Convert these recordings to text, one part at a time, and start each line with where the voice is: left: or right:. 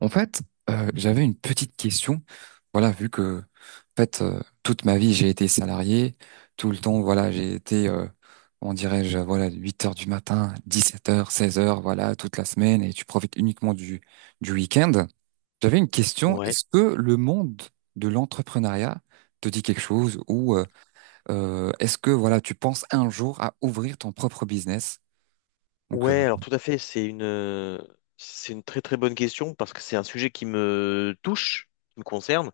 right: En fait, j'avais une petite question. Voilà, vu que, en fait, toute ma vie, j'ai été salarié. Tout le temps, voilà, j'ai été, on dirait-je, voilà, 8 heures du matin, 17 heures, 16 heures, voilà, toute la semaine, et tu profites uniquement du week-end. J'avais une question.
left: Ouais.
right: Est-ce que le monde de l'entrepreneuriat te dit quelque chose ou est-ce que, voilà, tu penses un jour à ouvrir ton propre business? Donc,
left: Ouais, alors tout à fait, c'est c'est une très très bonne question parce que c'est un sujet qui me touche, qui me concerne.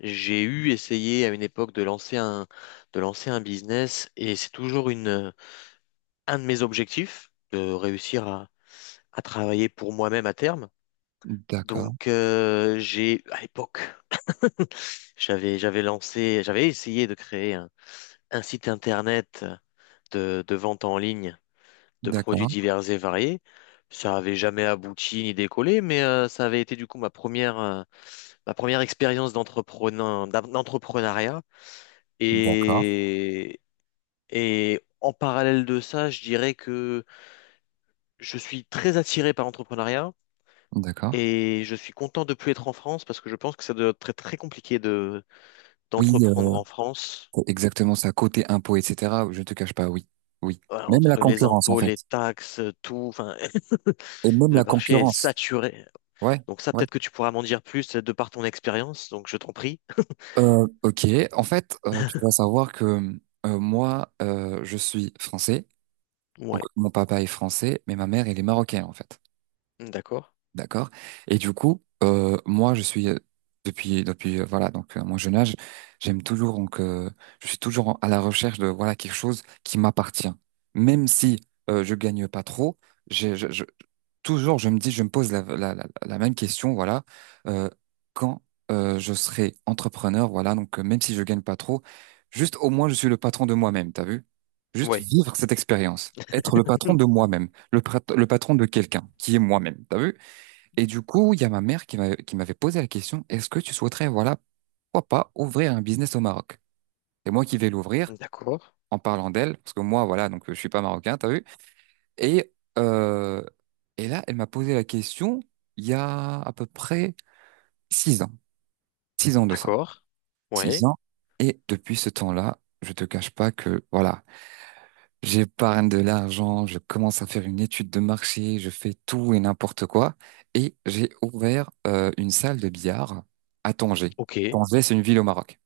left: J'ai eu essayé à une époque de lancer de lancer un business et c'est toujours un de mes objectifs de réussir à travailler pour moi-même à terme.
right: d'accord,
left: Donc j'ai, à l'époque, j'avais lancé, j'avais essayé de créer un site internet de vente en ligne de produits
right: d'accord,
left: divers et variés. Ça n'avait jamais abouti ni décollé, mais ça avait été du coup ma ma première expérience d'entrepreneur, d'entrepreneuriat.
right: d'accord,
left: Et, et en parallèle de ça, je dirais que je suis très attiré par l'entrepreneuriat
right: d'accord.
left: et je suis content de plus être en France parce que je pense que ça doit être très, très compliqué
right: Oui,
left: d'entreprendre en France.
right: c'est exactement ça, côté impôt, etc. Je ne te cache pas, oui. Oui.
left: Voilà.
right: Même la
left: Entre les
right: concurrence, en
left: impôts,
right: fait.
left: les taxes, tout, enfin,
right: Et même
left: le
right: la
left: marché est
right: concurrence.
left: saturé.
right: Ouais,
left: Donc ça,
right: ouais.
left: peut-être que tu pourras m'en dire plus de par ton expérience, donc je t'en prie.
right: Ok. En fait, tu dois savoir que moi, je suis français. Donc,
left: Ouais,
right: mon papa est français, mais ma mère, elle est marocaine, en fait.
left: d'accord.
right: D'accord. Et du coup, moi, je suis depuis voilà donc mon jeune âge, j'aime toujours donc je suis toujours à la recherche de voilà quelque chose qui m'appartient, même si je gagne pas trop. j'ai- Je, je- toujours je me dis, je me pose la même question voilà euh, quand je serai entrepreneur voilà donc même si je gagne pas trop, juste au moins je suis le patron de moi-même. T'as vu? Juste
left: Ouais.
right: vivre cette expérience, être le patron de moi-même, le patron de quelqu'un qui est moi-même. T'as vu? Et du coup, il y a ma mère qui m'avait posé la question, est-ce que tu souhaiterais, voilà, pourquoi pas ouvrir un business au Maroc? C'est moi qui vais l'ouvrir
left: D'accord.
right: en parlant d'elle, parce que moi, voilà, donc je suis pas marocain, t'as vu? Et, euh, et là, elle m'a posé la question il y a à peu près 6 ans, 6 ans de ça,
left: D'accord.
right: six
left: Ouais.
right: ans. Et depuis ce temps-là, je te cache pas que, voilà, j'épargne de l'argent, je commence à faire une étude de marché, je fais tout et n'importe quoi. Et j'ai ouvert une salle de billard à Tanger.
left: Ok.
right: Tanger, c'est une ville au Maroc.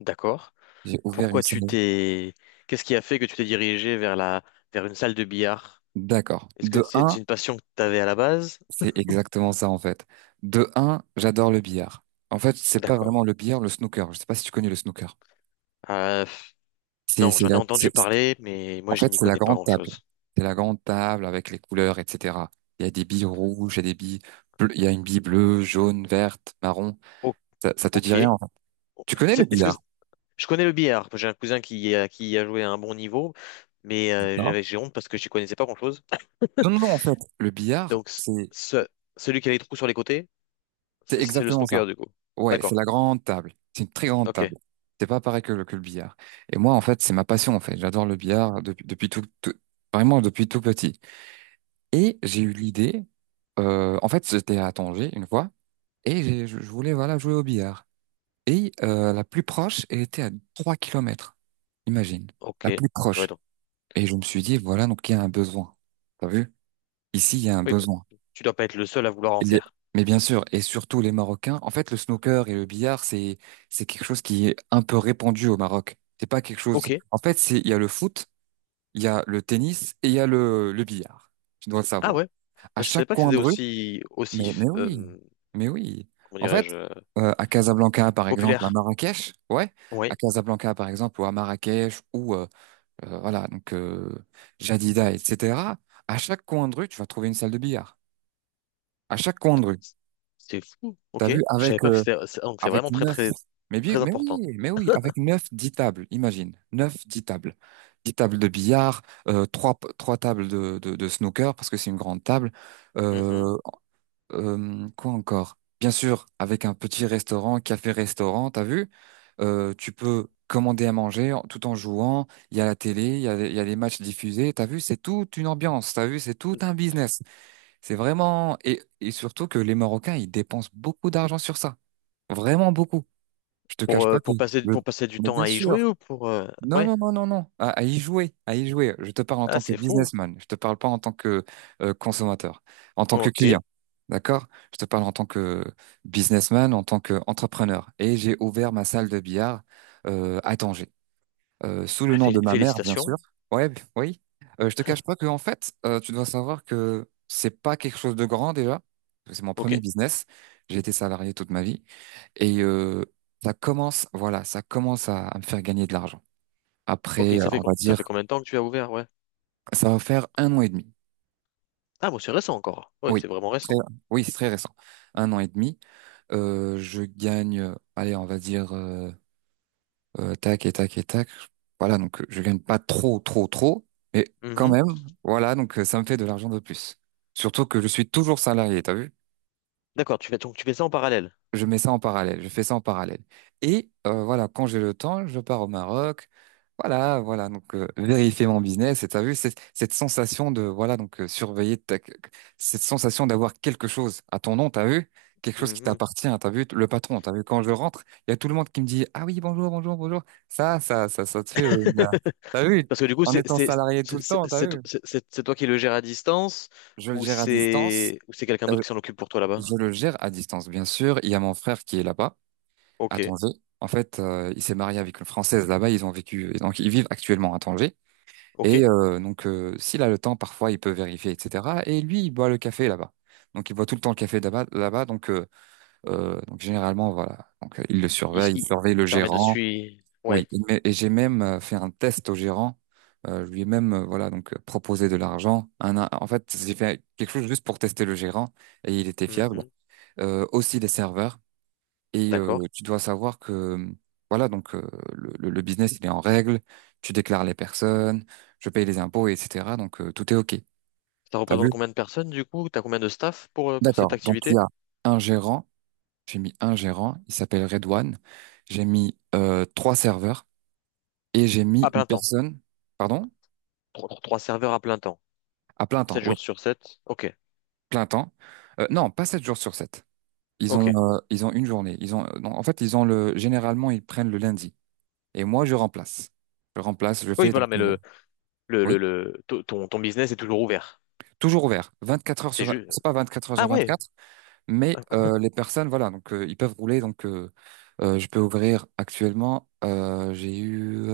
left: D'accord.
right: J'ai ouvert une
left: Pourquoi tu
right: salle.
left: t'es... Qu'est-ce qui a fait que tu t'es dirigé vers la... vers une salle de billard?
right: D'accord.
left: Est-ce
right: De
left: que c'est
right: un,
left: une passion que tu avais à la base?
right: c'est exactement ça en fait. De un, j'adore le billard. En fait, c'est pas
left: D'accord.
right: vraiment le billard, le snooker. Je sais pas si tu connais le snooker.
left: Euh, pff,
right: C'est,
left: non,
right: c'est
left: j'en ai
right: la, c'est-
left: entendu parler, mais
right: en
left: moi, je
right: fait,
left: n'y
right: c'est la
left: connais pas
right: grande table.
left: grand-chose.
right: C'est la grande table avec les couleurs, etc. Il y a des billes rouges, il y a des billes bleues, il y a une bille bleue, jaune, verte, marron.
left: O-
right: Ça te dit rien,
left: ok.
right: en fait. Tu connais le
left: Est-ce que...
right: billard,
left: Je connais le billard. J'ai un cousin qui y a joué à un bon niveau, mais
right: non?
left: j'ai honte parce que je n'y connaissais pas grand-chose.
right: Non, non, non, en fait, le billard,
left: Donc,
right: c'est
left: ce, celui qui a les trous sur les côtés,
right: c'est
left: c'est le
right: exactement ça.
left: snooker, du coup.
right: Ouais, c'est
left: D'accord.
right: la grande table. C'est une très grande
left: Ok.
right: table. C'est pas pareil que que le billard. Et moi, en fait, c'est ma passion, en fait. J'adore le billard depuis vraiment depuis tout petit. Et j'ai eu l'idée, en fait, j'étais à Tanger une fois, et je voulais, voilà, jouer au billard. Et la plus proche, elle était à 3 kilomètres. Imagine,
left: Ok.
right: la plus
left: Ouais,
right: proche.
left: donc.
right: Et je me suis dit, voilà, donc il y a un besoin. T'as vu? Ici, il y a un
left: Oui, bah,
right: besoin.
left: tu dois pas être le seul à vouloir en
right: Les-
left: faire.
right: Mais bien sûr, et surtout les Marocains. En fait, le snooker et le billard, c'est quelque chose qui est un peu répandu au Maroc. C'est pas quelque chose.
left: Ok.
right: En fait, c'est il y a le foot, il y a le tennis et il y a le billard. Tu dois le
left: Ah
right: savoir.
left: ouais.
right: À
left: Ah, je
right: chaque
left: savais pas que
right: coin
left: c'était
right: de rue. Mais
left: aussi,
right: mais oui,
left: euh,
right: mais oui.
left: comment
right: En fait,
left: dirais-je,
right: à Casablanca par exemple, à
left: populaire.
right: Marrakech, ouais, à
left: Oui.
right: Casablanca par exemple ou à Marrakech ou voilà donc Jadida, etc. À chaque coin de rue, tu vas trouver une salle de billard. À chaque coin de rue.
left: C'est fou. Ok.
right: T'as vu
left: Je savais
right: avec
left: pas que
right: euh,
left: c'était, donc c'est
right: Avec
left: vraiment très,
right: neuf.
left: très,
right: Mais oui,
left: très
right: mais
left: important.
right: oui, mais oui, avec neuf, dix tables, imagine. Neuf, dix tables. Dix tables de billard, trois tables de snooker, parce que c'est une grande table.
left: Mhm.
right: Euh, quoi encore? Bien sûr, avec un petit restaurant, café-restaurant, t'as vu? Tu peux commander à manger tout en jouant. Il y a la télé, il y a les matchs diffusés. T'as vu, c'est toute une ambiance. T'as vu, c'est tout un business. C'est vraiment. Et surtout que les Marocains, ils dépensent beaucoup d'argent sur ça. Vraiment beaucoup. Je te cache pas que
left: Pour
right: le.
left: pour passer du
right: Mais
left: temps
right: bien
left: à y jouer
right: sûr.
left: ou pour,
right: Non,
left: ouais.
right: non, non, non, non. À y jouer, à y jouer. Je te parle en
left: Ah,
right: tant que
left: c'est fou.
right: businessman. Je te parle pas en tant que consommateur, en tant que client.
left: Ok.
right: D'accord? Je te parle en tant que businessman, en tant qu'entrepreneur. Et j'ai ouvert ma salle de billard à Tanger sous le
left: Bah,
right: nom de ma mère, bien sûr.
left: félicitations.
right: Ouais, oui. Je te cache pas que en fait, tu dois savoir que c'est pas quelque chose de grand déjà. Parce que c'est mon
left: Ok.
right: premier business. J'ai été salarié toute ma vie et ça commence, voilà, ça commence à me faire gagner de l'argent.
left: Ok.
right: Après,
left: Ça fait,
right: on va
left: ça fait
right: dire,
left: combien de temps que tu as ouvert? Ouais.
right: ça va faire un an et demi.
left: Ah, bon, c'est récent encore. Oui,
right: Oui,
left: c'est vraiment
right: très,
left: récent.
right: oui, c'est très récent. Un an et demi. Je gagne, allez, on va dire tac et tac et tac. Voilà, donc je gagne pas trop, trop, trop, mais quand
left: Mhm.
right: même, voilà, donc ça me fait de l'argent de plus. Surtout que je suis toujours salarié, t'as vu?
left: D'accord, donc tu fais ça en parallèle.
right: Je mets ça en parallèle, je fais ça en parallèle. Et voilà, quand j'ai le temps, je pars au Maroc. Voilà, voilà, donc vérifier mon business. Et t'as vu cette sensation de voilà, donc cette sensation d'avoir quelque chose à ton nom, t'as vu? Quelque chose qui
left: Mhm.
right: t'appartient, t'as vu le patron, t'as vu quand je rentre, il y a tout le monde qui me dit ah oui bonjour bonjour bonjour. Ça te fait t'as vu
left: Parce que du coup,
right: en étant salarié tout le temps, t'as
left: c'est to-
right: vu?
left: c'est- c'est toi qui le gères à distance
right: Je le gère à distance.
left: ou c'est quelqu'un
right: euh,
left: d'autre qui s'en occupe pour toi
right: je
left: là-bas?
right: le gère à distance, bien sûr. Il y a mon frère qui est là-bas.
left: Ok,
right: À Tanger. En fait, il s'est marié avec une Française là-bas. Ils ont vécu, et donc ils vivent actuellement à Tanger.
left: ok.
right: Et donc, s'il a le temps, parfois, il peut vérifier, etc. Et lui, il boit le café là-bas. Donc, il boit tout le temps le café là-bas. Là-bas, donc généralement, voilà. Donc, il le surveille, il
left: Il
right: surveille le
left: permet de
right: gérant.
left: suivre.
right: Oui.
left: Ouais.
right: Et j'ai même fait un test au gérant. Je lui ai même, voilà, donc proposé de l'argent. En fait, j'ai fait quelque chose juste pour tester le gérant et il était fiable.
left: Mhm.
right: Aussi les serveurs. Et
left: D'accord.
right: tu dois savoir que, voilà, donc le business, il est en règle, tu déclares les personnes, je paye les impôts, etc. Donc tout est OK.
left: Ça
right: T'as
left: représente
right: vu?
left: combien de personnes du coup? T'as combien de staff pour cette
right: D'accord. Donc il y
left: activité?
right: a un gérant, j'ai mis un gérant, il s'appelle Redouane, j'ai mis trois serveurs et j'ai mis
left: À
right: une
left: plein temps.
right: personne, pardon,
left: Trois serveurs à plein temps.
right: à plein temps,
left: Sept
right: oui,
left: jours sur sept. Ok,
right: plein temps. Non, pas sept jours sur sept. Ils
left: ok.
right: ont, ils ont une journée. Ils ont, non, en fait, ils ont généralement, ils prennent le lundi. Et moi, je remplace. Je remplace, je
left: Oui,
right: fais donc.
left: voilà, mais ton business est toujours ouvert.
right: Toujours ouvert, 24 heures
left: C'est
right: sur 20,
left: juste.
right: c'est pas 24 heures sur
left: Ah ouais.
right: 24, mais les personnes, voilà, donc ils peuvent rouler, donc je peux ouvrir actuellement, j'ai eu,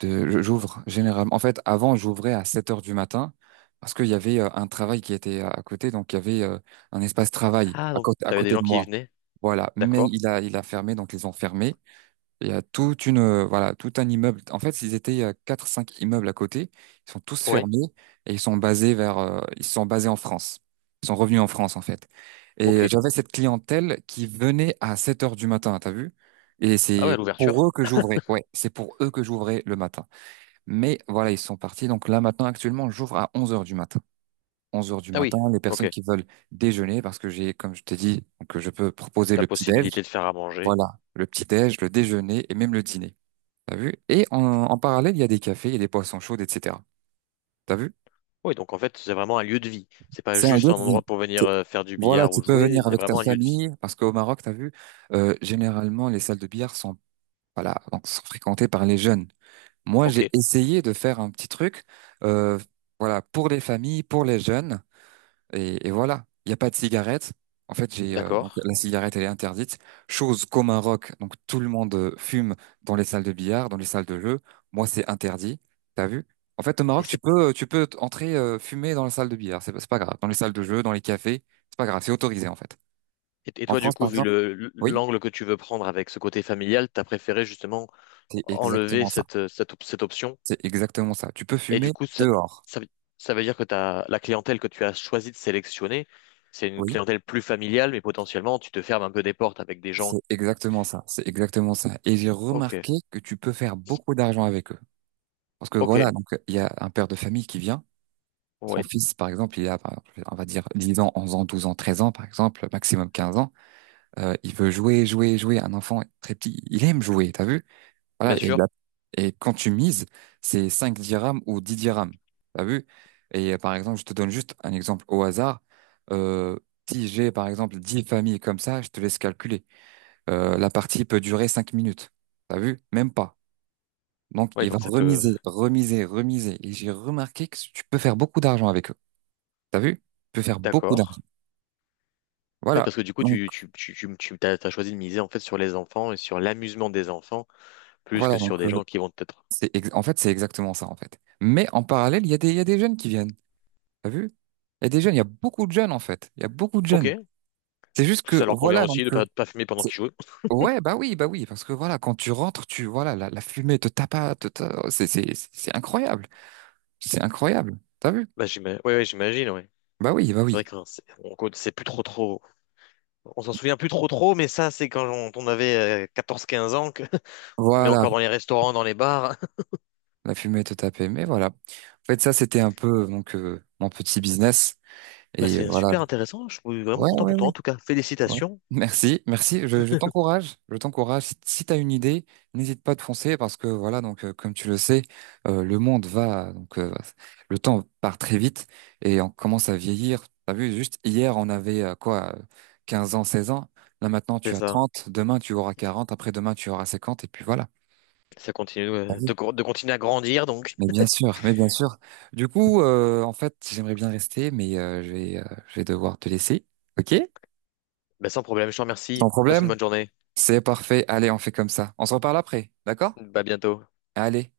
right: j'ouvre généralement, en fait avant j'ouvrais à 7 heures du matin, parce qu'il y avait un travail qui était à côté, donc il y avait un espace travail
left: Ah, donc
right: à
left: t'avais des
right: côté
left: gens
right: de
left: qui y
right: moi,
left: venaient,
right: voilà, mais
left: d'accord.
right: il a fermé, donc ils ont fermé, il y a tout un immeuble. En fait, ils étaient, il y a 4-5 immeubles à côté. Ils sont tous
left: Oui,
right: fermés et ils sont basés en France. Ils sont revenus en France, en fait. Et
left: ok.
right: j'avais cette clientèle qui venait à 7 heures du matin, t'as vu? Et
left: Ah
right: c'est
left: ouais,
right: pour
left: l'ouverture.
right: eux que j'ouvrais. Ouais, c'est pour eux que j'ouvrais le matin. Mais voilà, ils sont partis. Donc là, maintenant, actuellement, j'ouvre à 11 heures du matin. Onze heures du
left: Ah
right: matin,
left: oui,
right: les
left: ok.
right: personnes qui veulent déjeuner, parce que j'ai, comme je t'ai dit, que je peux proposer
left: La
right: le petit-déj.
left: possibilité de faire à manger.
right: Voilà, le petit-déj, le déjeuner et même le dîner. T'as vu? Et en parallèle, il y a des cafés, il y a des poissons chauds, etc. T'as vu?
left: Oui, donc en fait, c'est vraiment un lieu de vie. C'est pas
right: C'est un
left: juste
right: lieu
left: un
right: de vie.
left: endroit pour venir
right: C'est-
left: faire du
right: Voilà,
left: billard
right: tu
left: ou
right: peux
left: jouer,
right: venir
left: c'est
right: avec ta
left: vraiment un lieu de vie.
right: famille, parce qu'au Maroc, t'as vu, généralement, les salles de billard sont, voilà, donc, sont fréquentées par les jeunes. Moi,
left: Ok,
right: j'ai essayé de faire un petit truc, euh, voilà, pour les familles, pour les jeunes. Et voilà, il n'y a pas de cigarette. En fait, j'ai donc
left: d'accord.
right: la cigarette, elle est interdite. Chose comme un rock. Donc tout le monde fume dans les salles de billard, dans les salles de jeu. Moi, c'est interdit. T'as vu? En fait, au
left: Et
right: Maroc, tu
left: c'est
right: peux, tu peux entrer fumer dans la salle de billard. C'est pas grave. Dans les salles de jeu, dans les cafés, c'est pas grave. C'est autorisé en fait.
left: Et
right: En
left: toi, du
right: France,
left: coup,
right: par
left: vu
right: exemple,
left: le
right: oui,
left: l'angle que tu veux prendre avec ce côté familial, t'as préféré justement
right: c'est
left: enlever
right: exactement ça.
left: cette, cette option.
right: C'est exactement ça. Tu peux
left: Et du
right: fumer
left: coup,
right: dehors.
left: ça, veut ça veut dire que t'as, la clientèle que tu as choisi de sélectionner, c'est une
right: Oui,
left: clientèle plus familiale, mais potentiellement, tu te fermes un peu des portes avec des
right: c'est
left: gens.
right: exactement ça. C'est exactement ça. Et j'ai
left: Ok,
right: remarqué que tu peux faire beaucoup d'argent avec eux. Parce que
left: ok,
right: voilà, donc il y a un père de famille qui vient, son
left: oui,
right: fils par exemple, il a, par exemple, on va dire 10 ans, 11 ans, 12 ans, 13 ans par exemple, maximum 15 ans, il veut jouer, jouer, jouer, un enfant très petit, il aime jouer, t'as vu?
left: bien
right: Voilà,
left: sûr.
right: et quand tu mises, c'est 5 dirhams ou 10 dirhams, t'as vu? Et par exemple, je te donne juste un exemple au hasard. Euh, Si j'ai par exemple 10 familles comme ça, je te laisse calculer. La partie peut durer 5 minutes, t'as vu? Même pas. Donc,
left: Oui,
right: il va
left: donc ça peut.
right: remiser, remiser, remiser. Et j'ai remarqué que tu peux faire beaucoup d'argent avec eux. T'as vu? Tu peux faire beaucoup
left: D'accord.
right: d'argent.
left: Oui,
right: Voilà.
left: parce que du coup,
right: Donc,
left: t'as choisi de miser en fait sur les enfants et sur l'amusement des enfants plus
right: voilà.
left: que
right: Donc,
left: sur des gens qui vont peut-être.
right: en fait, c'est exactement ça, en fait. Mais en parallèle, il y a des jeunes qui viennent. T'as vu? Il y a des jeunes, il y a beaucoup de jeunes, en fait. Il y a beaucoup de
left: Ok,
right: jeunes. C'est juste
left: parce que
right: que,
left: ça leur convient
right: voilà, donc,
left: aussi de pas fumer pendant
right: c'est-
left: qu'ils jouent.
right: ouais, bah oui, parce que voilà, quand tu rentres, tu, voilà, la fumée te tape, c'est incroyable. C'est incroyable. T'as vu?
left: Bah, j'imagine, ouais, ouais, j'imagine, ouais.
right: Bah oui, bah
left: C'est vrai
right: oui.
left: que hein, on c'est plus trop trop. On s'en souvient plus trop trop, mais ça, c'est quand on avait 14, 15 ans que tu mets
right: Voilà.
left: encore dans les restaurants, dans les bars.
right: La fumée te tapait. Mais voilà. En fait, ça, c'était un peu donc mon petit business.
left: Bah,
right: Et
left: c'est
right: voilà.
left: super intéressant. Je suis vraiment
right: Ouais,
left: content
right: ouais,
left: pour
right: ouais.
left: toi en tout cas.
right: Ouais.
left: Félicitations.
right: Merci, merci. Je t'encourage. Je t'encourage. Si, si tu as une idée, n'hésite pas de foncer parce que voilà, donc comme tu le sais, le monde va, donc le temps part très vite et on commence à vieillir. T'as vu, juste hier, on avait quoi, 15 ans, 16 ans. Là maintenant, tu
left: C'est
right: as
left: ça.
right: 30. Demain tu auras 40. Après-demain tu auras 50. Et puis voilà.
left: Ça continue de continuer à grandir. Donc
right: Mais bien sûr, mais bien sûr. Du coup, en fait, j'aimerais bien rester, mais je vais devoir te laisser. OK?
left: bah, sans problème, je te remercie.
right: Sans
left: Passe une
right: problème?
left: bonne journée.
right: C'est parfait. Allez, on fait comme ça. On se reparle après, d'accord?
left: Bah, à bientôt.
right: Allez.